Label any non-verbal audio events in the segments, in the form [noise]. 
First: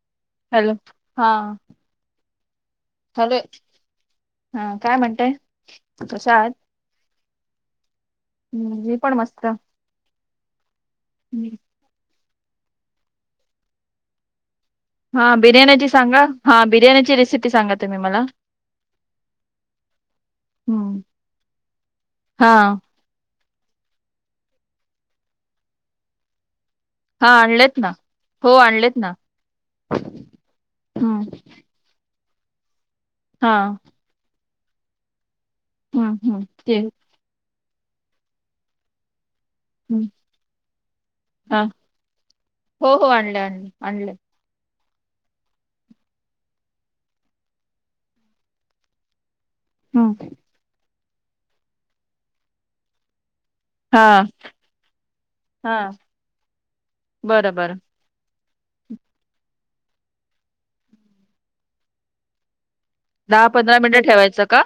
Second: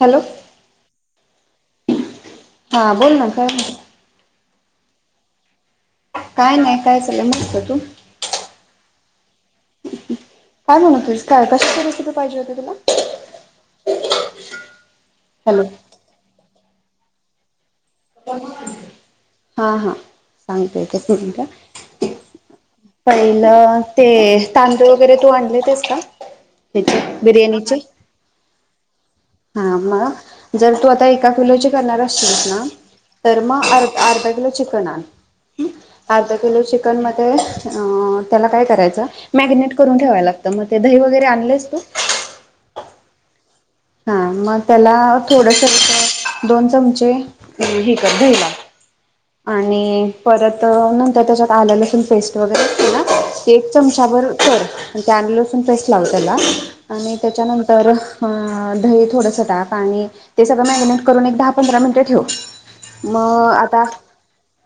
Hello hello हा हा बोल ना हॅलो का हा काय म्हणतेय काय नाही काय चालय मगत तू हम्म मी पण मस्त काय म्हण त काय हम्म. कश का रेसिपी पाहिजे होती तुला हा हॅलो बिर्याणी ची सांगा हा बिर्याणीची रेसिपी सांगा तुम्ही मला हा हा सांगतोय का हम्म का हा पहिलं ते तांदूळ वगैरे तू आणले तेस का त्या हा बिरयाणीचे आणलेत ना हो आणलेत ना हा मग जर तू आता हम्म एका किलोची करणार असशील ना तर हा मग अर हम्म अर्धा हम्म किलो ते चिकन मध्ये अ त्याला काय करायचं मॅगिनेट करून हम्म ठेवाय लागत मग ते दही वगैरे हा आणलेस तू हो हो आणले आणले आणले हा म त्याला थोडसे दोन चमचे हेिकत घ्यायला आणि हम्म परत नंतर त्याच्यात आलं लसूण पेस्ट वगैरे ना एक हा चमचाभर कर अड लसून हा पेस्ट लाव त्याला आणि बरं बरं त्याच्यानंतर दही थोडंसं ताप आणि ते सगळं मॅरिनेट करून एक दहा पंधरा मिनिटं ठेव दहा मग पंधरा आता मिनिटं ठेवायचं का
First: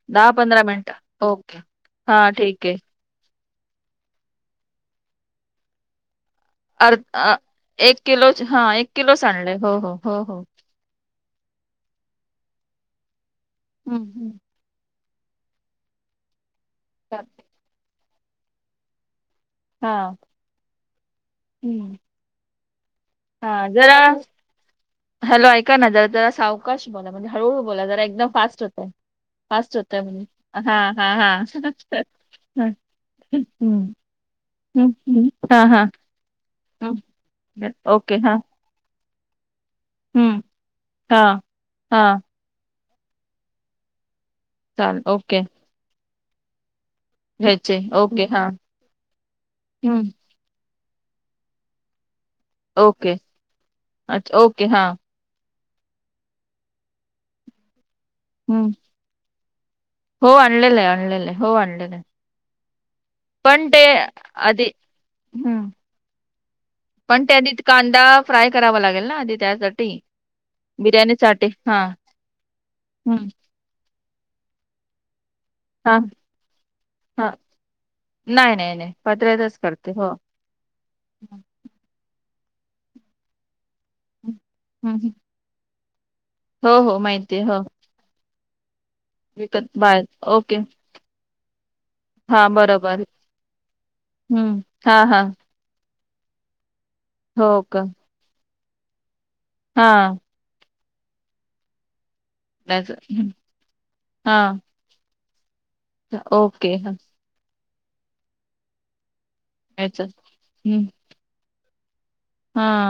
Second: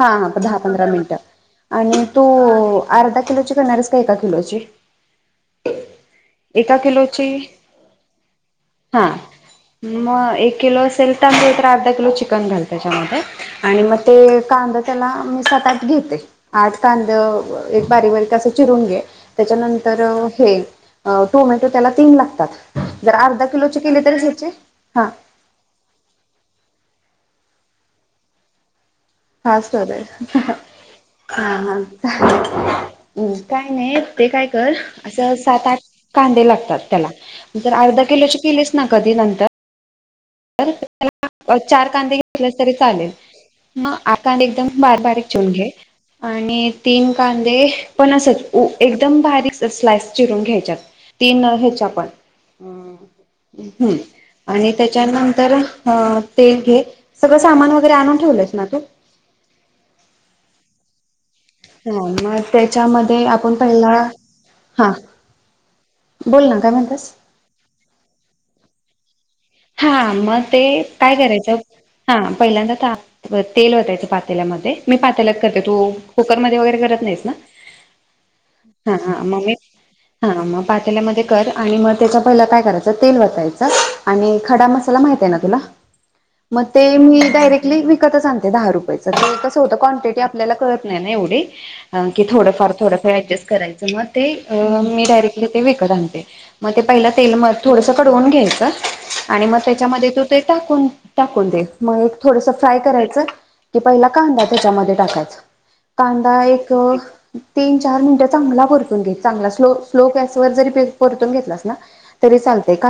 हा दहा पंधरा मिनिटं मिनट ओके आणि तो हा ठीक आहे अर्धा किलोची करणारस का एका किलोची एका अर् किलोची एक किलो एक हा किलोच आणलंय हो हो हो मग हो एक किलो अर्ा किलो चन घाल त्याच्या मग हम्म हम्म कां त्याला मी सात आठ घेते आठ कांदा एक बारीक बारीक अस चिरून घे हा त्याच्यानंतर हे टोमॅटो त्याला हम्म तीन लागतात जर अर्धा हा किलोचे जरा केली तरी ह्याचे हा हॅलो ऐका ना जरा जरा सावकाश बोला म्हणजे हळूहळू बोला जरा एकदम फास्ट होते हार हा चालेम् हा काही हम्म, नाही [unintelligible] ते काय कर हम्म, हम्म. असं हा सात आठ हा कांदे लागत हम्म. त्या अर्धा ओके किलो हा केलीस न कधी नंतर हम्म हा त्याला चार कांदे हा घेतले तरी चालेल मग आकार एकदम बार चालेल बारीक ओके चछवून घे आणि तीन कांदे घ्यायचे पण ओके हा असच एकदम बारीक हम्म. स्लाइस चिरून घ्यायच्यात तीन ह्याच्या पण ओके अच्छा ओके आणि हा त्या ते घे सगळ सामान वरे आणून ठेवलंस ना हम्म. तू हो आणलेलं आहे आणलेलंय हो आणलेलं हा आहे मग आपण पण ते पहि आधी ह हम्म. बोल ना काय म्हणतास पण ते आधी कांदा फ्राय करावा लागेल ना आधी त्यासाठी हा मग ते काय करायचं हा पहिल्यांदा हम्म. ताप तेल होतायचं पात पेमध्ये मी पातेला करते तू हा कुकरमध्ये वगैरे करत नाहीस हा ना नाही नाही नाही हा हा मग मी पत्र्यातच करते हो. हा मग पातमध्ये कर आणि मग त्या पहि काय करायच तेल वचायचं आणि खडा मसाला हम्म माहित आहे ना तुला मग हो ते हो मी माहिती आहे हो डायरेक्टली विकतच आणते दहा रुपये स विकत होतं बाहेर क्वांटीटी आपल्याला ओके कळत नाही ना एवढी की हा थोडंफार बरोबर थोडंफार ऍडजस्ट करायचं म्ह ते हम्म हा मी हा डायरेक्टली ते विकत आणते मग ते पहिला तेल म हो का थोडस कडवून घ्यायच आणि मग हा त्याच्यामध्ये तू ते टाकून टाकून देस मग एक थोडस फ्राय त्याच करायचं हं, की पहिला कांदा हा त्याच्यामध्ये टाकायचं कांदा एक ओके हा तीन चार मिनिट चांगला परतून घेतला याच हम्म हा े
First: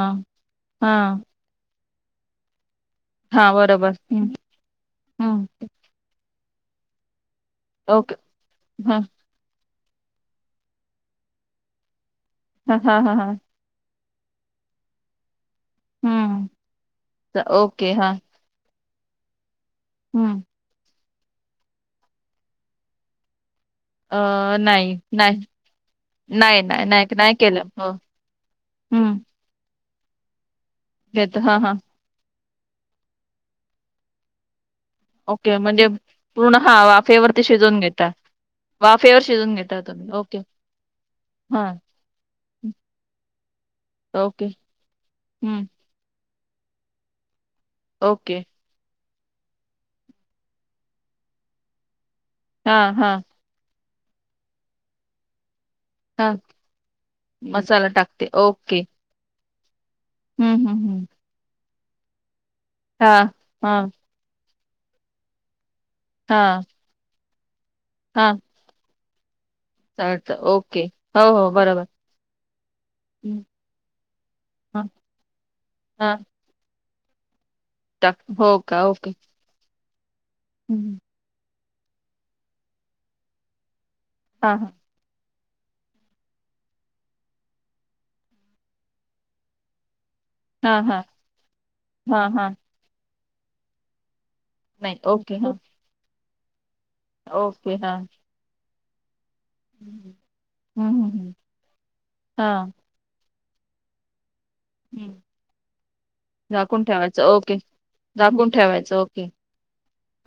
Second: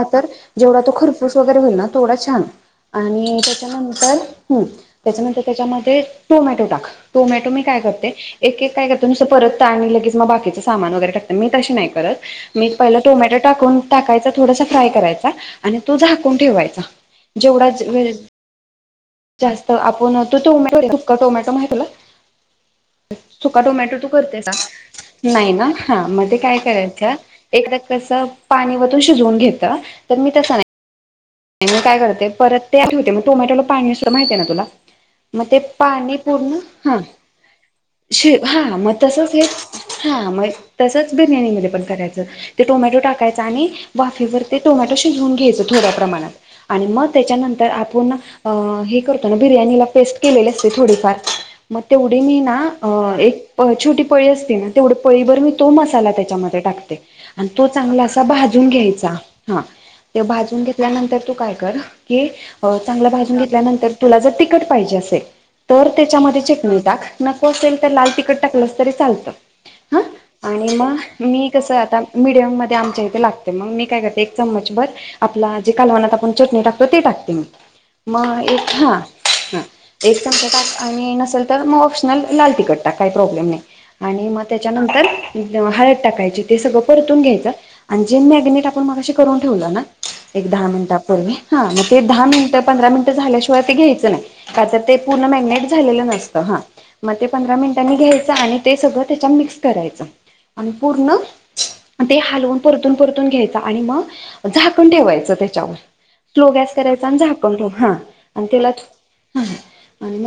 हा खरपूस वगैरे होईल ना थोडं छान आणि हा बरोबर त्याच्यानंतर हम्म त्याच्यानंतर हम्म त्याच्यामध्ये टोमॅटो टाक टोमॅटो मी काय करते ओके एक एक काय हा करते तुसं परत आणि लगेच मग बाकीच सान वगैरे टकते मी तशी नाही करत मी हा हा पहिला हा हा टोमॅटो टाकून टाकायचा थोडासा फ्राय करायचा आणि तो झाकून हम्म ठेवायचा च- जेवढा ओके व हा जास्त तर आपण तू हम्म टोमॅटोपका टोमॅटो म तुला चुका टोमॅटो तू करते का अ नाही नाही ना हा मध्ये काय नाही नाही नाही करायच नाही केलं एकदा हो कस पाणी वून हम्म शिजवून घेत तर मी तसं नाही घेत हा हा म काय करते परत ते होते मग टोमॅटोला पाणी सुद्धा माहिती आहे ना तुला मग ओके ते म्हणजे पाणी पूर्ण हा वाफेवरती शिजवून घेता शिव हा मग वाफेवर तसच हे शिजून घेता तुम्ही हा ओके मग तसंच बिर्याणी म हां. पण करायचं ते टोमॅटो टाकायच आणि वाफीवर ओके. ते टोमॅट घ हं. प्र मग त्यार आप ओके. बिर पेस्ट केले असते थोडीफार मग तेवढी मी ना हां, हां, छट पळी असते ना तेवढं पळी बर मी तो मसाला हां. त्यामध्ये टाकते आणि तो मसाला चांगला असा टाकते. भाजून ओके. घ्याचा ते हं, भाजून हं, हं. घेतल्यानंतर तू काय कर की चांगलं हां, भाजून हां, घेतल्यानंतर तुला जर तट पाहिजे असेल तर त्याच्यामध्ये हां, चटणी टाक नको असेल तर लाल तिखट टाकलंस तरी चालतं हां चा आणि मग मी कसं आता मीडियम मध्ये आमच्या इथे हं, लागते मग मी काय करते एक चमच भर हां, आप जे कालवनात हां. आपण चटणी टाकतो ते टाकते मी टाक मग हो एक का? हा ओके. एक चमचा हं, टा हं. आणि नसेल तर मग ऑप्शनल लाल तखट टा काही प्रॉब्लेम नाही आणि मग हां, हां. त्याच्यानंतर हळद टाकायची ते सगळं परतून घ्यायचं आणि जे मॅग्नेट आपण मगाशी करून ठेवलं ना एक दहा हां, हां. मिनिटापूर्वी हा मग ते दहा हां, हां. मिनिट पंधरा मिनिट झाल्याशिवाय ते घ्यायचं नाही का तर ते नाही. पूर्ण ओके. हां. मॅगनेट झालेलं नसतं हा मग ते पंधरा ओके. मिनिटांनी हां. घ्यायचं आणि ते सगळं त्या मिक्स करायच हं, आणि हं, हं. पूर्ण हं. ते हलवून हां. परतून परतून घ्यायच आणि मग झाकण हं. ठेवायचं त्याच्यावर स्लो गॅस झाकून करायचा आणि ठेवायचं. झाकण ओके. लो हा आणि झाकून त्याला ठेवायचं. ओके. ह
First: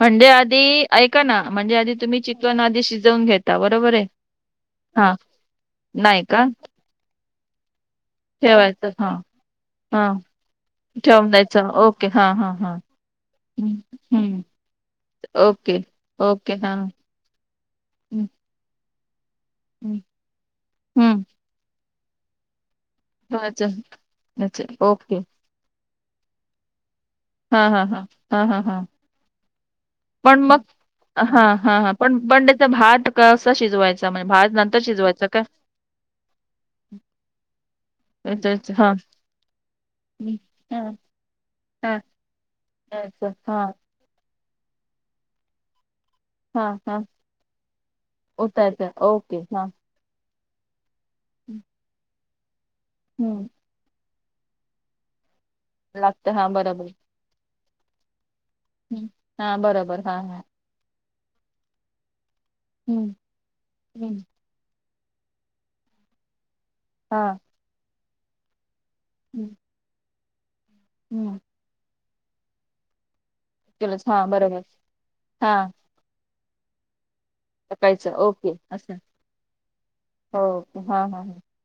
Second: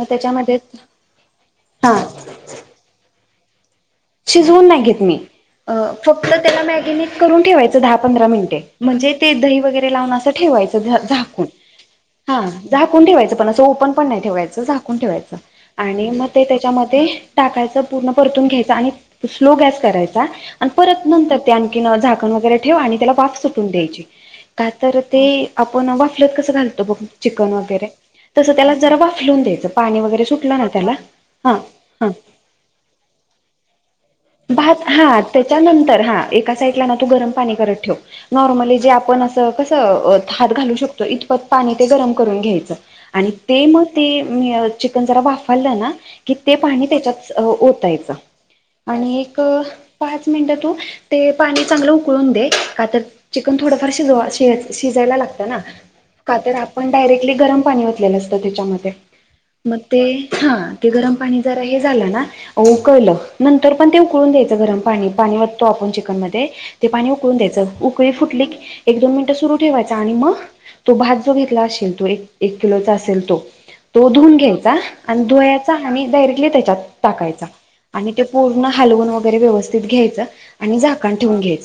म्हणजे आधी ऐका ना म्हणजे हा आधी तुम्ही चिकवण आधी शिजवून घेता बरोबर आहे? शिजवून नाही घेत हां. मी नाही फक्त का त्याला मॅगिनेट करून ठेवायच पं मिनटे ठेवायचं हा म्हणजे ते दही वगरे हा लावून अस ठेवायच झा ठेवून द्यायचं ओके हा ह हा हा झाकून ठेवायचं पण असं ओपन पण नाही हम्म ठेवायचं झाकून ठेवायचं ओके आणि मग ते ओके हा त्याच्यामध्ये टाकायचं घ हम्म स्ो करार आण ठेव आणि त्याला वाफ सुटून ठेवायचं द्यायची अच्छा. का तर ओके ते आपण वाफलत कसं घालतो बघ चिकन हा हा वगैरे हा हा तसं हा त्याला हा जरा वाफलून द्यायचं पाणी वगैरे सुटलं ना त्याला हा हा बंडे्याचा भात कससा शिजवायचा म्हण भात हा त्याच्यानंतर हा एका साईडला ना तू गरम पाणी करत ठेव हा नॉर्मली जे हा आपण कसं हात घालू शकतो इतप पाणी ते हा गरम करून घ्यायचं आणि हा ते मग ते चिकन जरा वाफरलं ना कि ते हा पाणी हा त्याच्यात ओतायच उतायचं आणि ओके एक हा पाच पाच मिनिटात तू ते पाणी चांगलं उकळून दे का तर हम्म चिकन थोडंफार शिजवा शिजायला लागत ना लागतं का हा बरोबर आपण डायरेक्टली गरम पाणीले अस त्याच्या हा मग बरोबर ते हा हा ह गरम पा ज हे झा ना हम्म उकळलं नंतर पण ते हम्म उकळून द्यायचं गरम पाणी पाणी वाटतो आपण चिकन मध्ये ते पाणी हा उकळून द्यायचं उकळी फुटली एक दोन मिनिटं हम्म सुरू ठेवायच आणि मग तो भात जो हम्म घेतला असेल तो एक एक किलोचा असेल तो केलंच तो हा धुून बरोबर घ्यायचा आणि हा धुचा आणि डायरेक्टली त्याच्यात टाकायचा आणि सकाळचं ओके पूर्ण असं हलवून वगरे व्यवस्थित ठे हो हा हा हा घ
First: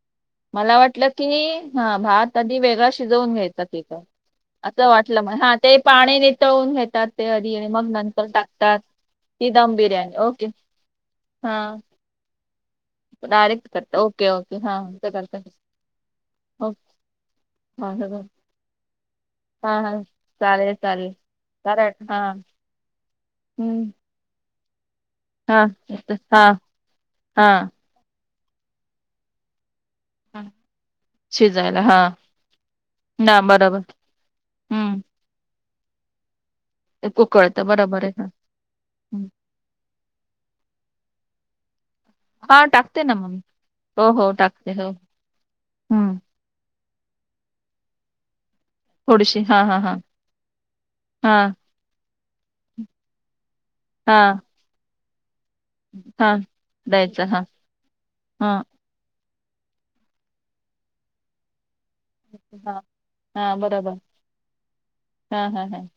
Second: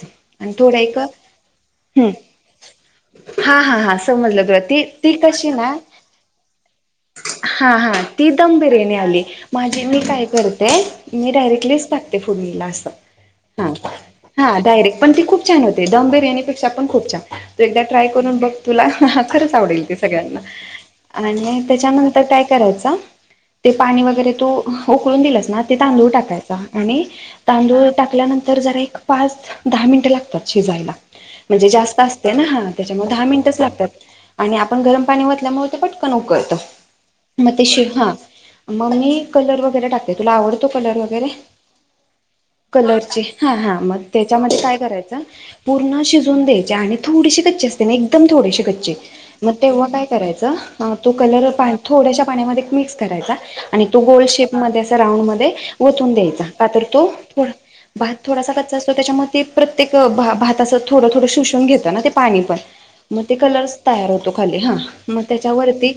मला वाटलं की हा थ भात आधी वेगळा शिजवून हा घ्यायचा हा की हा काय समजलं ग ती असं ती वाटलं मग कशी हा ना ते पाणी नितळवून घेतात ते आधी आणि हा मग हा नंतर ती एकदम टाकतात बिर्याणी आली ती दम माझी मी बिर्याणी काय ओके करते मी हा डायरेक्टलीच टाकते फुडणीला असते डायरेक्ट करता ओके ओके हा हा डायरेक् असं पण करता खप छान होते दम बिर्याेक्षा हो पण खूप छ हा ट्राय हा करून बघ तुला खरंच हा आवडेल ते हा. सगळ्यांना चालेल चालेल आणि कारण हा त्याच्यानंतर टय करायच ते हम्म पाणी वगैरे तू उकळून दिलंस ना हा ते तांदूळ हा टाकायचा आणि हा तांदूळ टाकल्यानंतर जरा एक पाच दहा मिनटं हा. लागतात शिजायला म्हणजे शिजायला जास्त हा असते ना हा त्याच्यामुळे दहा ना मिनिटच बरोबर लागतात आणि आपण हम्म गरम पाणीतल्यामुळे पटकन उकत ते मग उकळतं बरोबर ह आहे हा मग मी हम्म. कलर वगरे टाकते तुला आवड कलर वगैरे हा टाकते ना कलरचे मग हा हा मग हो हो त्याच्यामध्ये टाकते काय हो करायचं पूर्ण हम्म शिजून द्यायचे आणि थोडीशी क्चे असते ना एकदम ोडे क्चे थोडीशी मग हा हा तेव्हा हा काय करायच तो कलर हा थोड्याश पाण्यामध्ये मिक्स करायचा आणि तो हा गोल शेप मध्ये अस राऊंड मध्ये ून हा द्यायचा तो द्यायचं हा भात हा थोडासा कच् असतो त्याच्यामध्ये ते प्रत्येक भातचं थोडं थोडं शोषण घेत पा पण हा मग ते हा कलर बरोबर तयार होतो खा ह मग हा त्याच्या हा हा वती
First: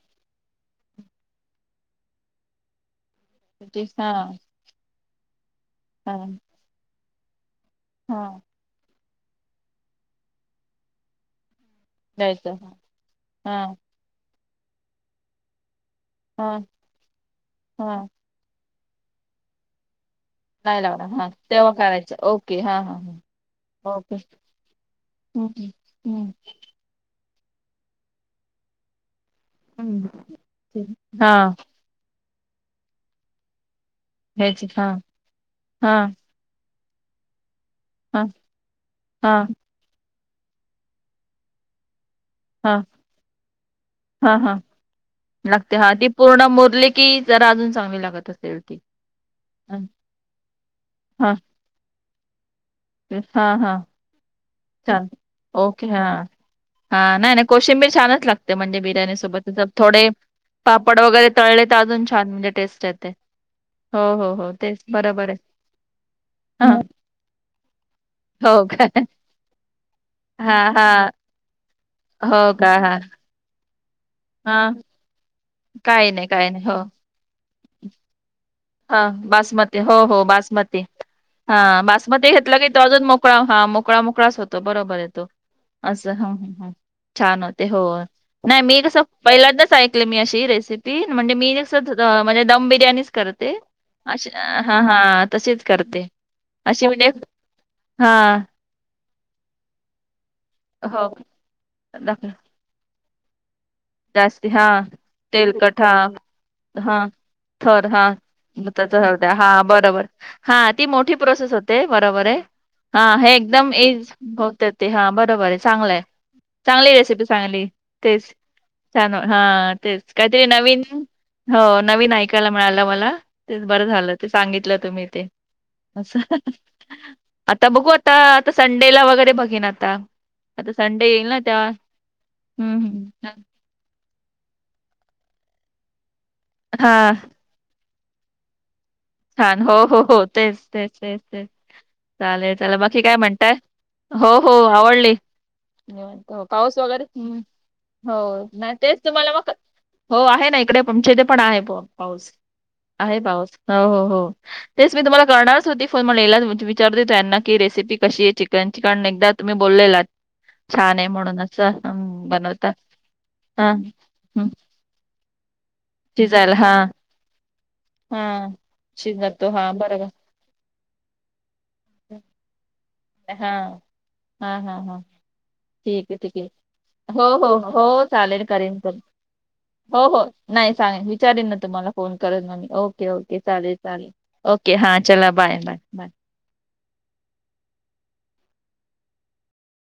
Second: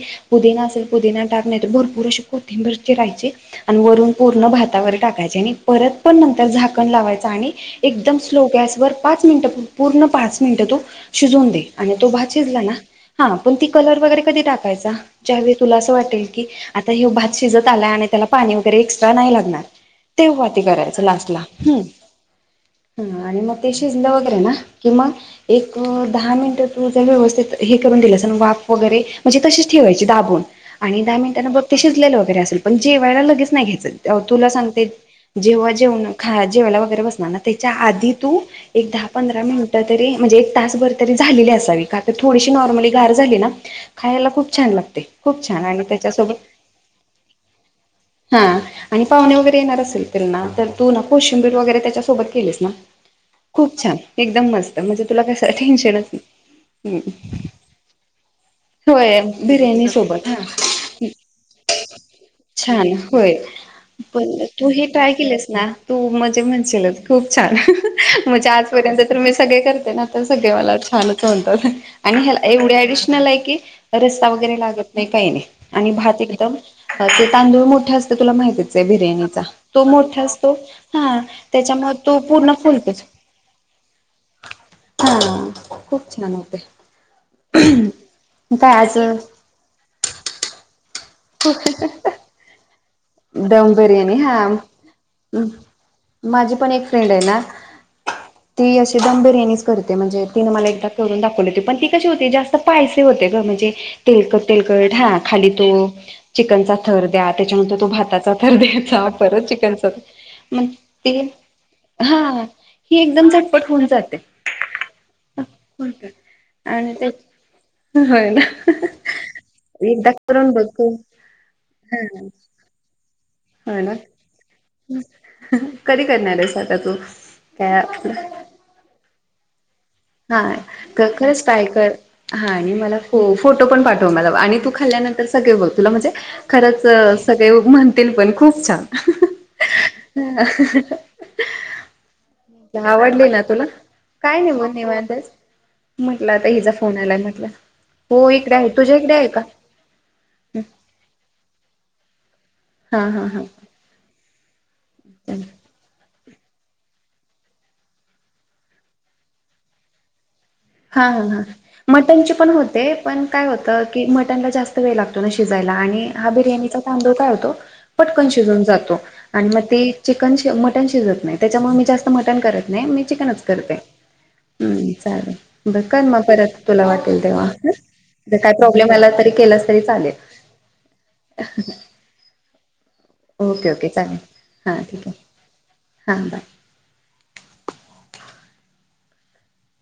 टाक नाही भरपूर अस कोथिंबरचे राहायचे आणि किती हा वरून पूर्ण भातावर टाकायचे आणि परत हा पण नंतर झाकण लावायचं आणि एकदम हा स्लो गॅसवर पाच मिनटं पूर्ण पाच मिनटं तो शिजवून दे आणि तो द्यायचं भाचीिजला हा ना हा पण ती कलर वगैरे कधी टाकायचा ज्यावेळी तुला वाटेल की हा आता हे भात शिजत आला आणि हा त्याला पाणी वगैरे एक्स्ट्रा नाही लागणार तेव्हा तेी नाही करायचं लावणार हा लास्टला तेव्हा ह करायचं ओके हा हा हा आणि मग ते शिजलं ओके वगैरे ना की मग हम्म एक हम्म दहा मिनिट तु व्यवस्थित हे करून दिलं वाफ वगैरे म्हणजे तसेच ठेवायची हम्म हम्म. दाबून ठीक. आणि दहा हा मिनिटांं बघ ते शिजलेलं वैरेल पण जेवायला लगेच नाही घेत तुला घ्यायची सांगते हा जेव्हा हा जेवण ख जेवायला वगैरे बसणार ना त्याच्या आधी हा तू एक दहा हा पंधरा मिनिटं तरी म्हणजे एक तासभर तरी झालेली असाविकात थोडीशी हा नॉर्मली गार झाली ना खायला हा खूप हा छान लागते खूप छान लागते आणि हा ती त्याच्यासोबत पूर्ण मुरली जरा अजून चांगवी लागत हा असेल ती आणि पाहुणे वगैरे हा येणार असेल त्यांना तर तू ना हा कोशिंबीर वगैरे त्याच्यासोबत केलीस ना हा हा खूप छान एकदम मस्त म्हणजे छान तुला कस ओके टेन्शनच हा नाही हा नाही नाही कोशिंबीर छानच लागते म्हणजे बिर्याणी होय सोबत बिर्याणी थोडे सोबत हा पापड वगैरे तळले अजून छान म्हणजे टेस्ट छान येते होय. हो पण हो हो तू तेच हे ट्राय बरोबर आहे. केलेस ना तू मजे हा म्हणशील खूप छान म्हणजे आज हो पर्यंत काय तुम स कर ना तर सगळे हा मला हा छान म्हणतात आणि हो का एवढी हा डिशनल आहे की रस्ता वगैरे हा लागत नाही काही नाही आणि काही भात नाही काही एकदम. नाही हो मोठ्या असं तुला माहि हा बिरणी बासमती तो हो मोठा हो असतो बासमती हा त्याच्यामुळे तो पूर्ण फुलक ह मोकळा मोकळाच होतो बरोबर आहे तो अस. खूप छान होते छान होते हो नाही मी काय कस आज पहिल्यांदच ऐकले मी अशी रेसिपी म्हणजे मी म्हणजे दम बिर्याणी दम बिर्याणी हा हा तशीच करते माझी अ पण एक म्हणजे हा. ते दम बिर्याणीच करते म्हणजे तिनं मला एकदा हो करून दाखवली होती पण ती कशी होती दाखव जास्त पायसे होते ग म्हणजे तेलकट तेलकट हा खाली तो तेलकट हा चिकनचा हा थर द्या त्याच्यानंतर तू थर हा भाताचा तर मग त्याचा द्यायचा हळद्या परत हा चिकनचा बरोबर हा मग ती मोठी ते प्रोसेस होते बरोबर आहे हा. ही हा हे झटपट एकदम होऊन एज जाते होत ते हा बरोबर आहे चांगलं आहे. चांगली आणि ते रेसिपी चांगली होय तेच ना एकदा काहीतरी करून बघ नन हो हा नन ऐकायला मि तेच होय बरं ना झालं ते सांगितलं तुम्ही ते कधी अस करणार आहेस आता तू आता बघू आता काय आता संडेला वगैरे बघेन आता. हा आता संडे येईल ना खरंच तेव्हा पायकर हा आणि हम्म मलाोट हम्म फोो पण पाठव म तू खाल्ल्यानंतर सगळे तुला म्हणजे खरंच हा सगळे पण खूप छान. छान हो हो हो तेच तेच तेच तेच चालेल ला बाकी काय म्हणताय हो हो. आवडली निवादस निवांत म्हटलं हो आता हिचा पाऊस फोन वगैरे आलाय हम्म म्हटलं हो इकडे आहे नाही तुझ्या तेच इकडे आहे तुम्हाला का? मग हो आहे ना इकडे पचे ते पण आहे पाऊस हा आहे हा पाऊस हो हो. ते मी हा तमणार हो. विचार द त्यांना की रेसिपी कशी आहे चिकनची काण एकदा तुम्ही बोललेला हा हा हा मटनचे पण बनवता होते पण काय हा होतं की हम्म, मटनला जास्त वेळ लागत. शिजायला आणि हा बिर्याणीचा तांददा काढतो. हा पटकन शिजून जातो आणि शिजतो मग हा ते बरोबर चिकन मटन शिजत नाही त्याच्यामुळे मी जास्त मटण करत नाही मी चिकनच हा हा हा करतेम्म हा चालेल. बर कर ठीक आहे मग ठीक आहे परत तुला वाटेल हो तेव्हा हो हो चालेल काय करेन प्रॉब्लेम करेन आला तरी केलास तरी हो चालेल. हो नाही सांग विचारेन ना तुम्हाला फोन करून मी ओके ओके चालेल चालेल ओके हां चला बाय. Bye bye.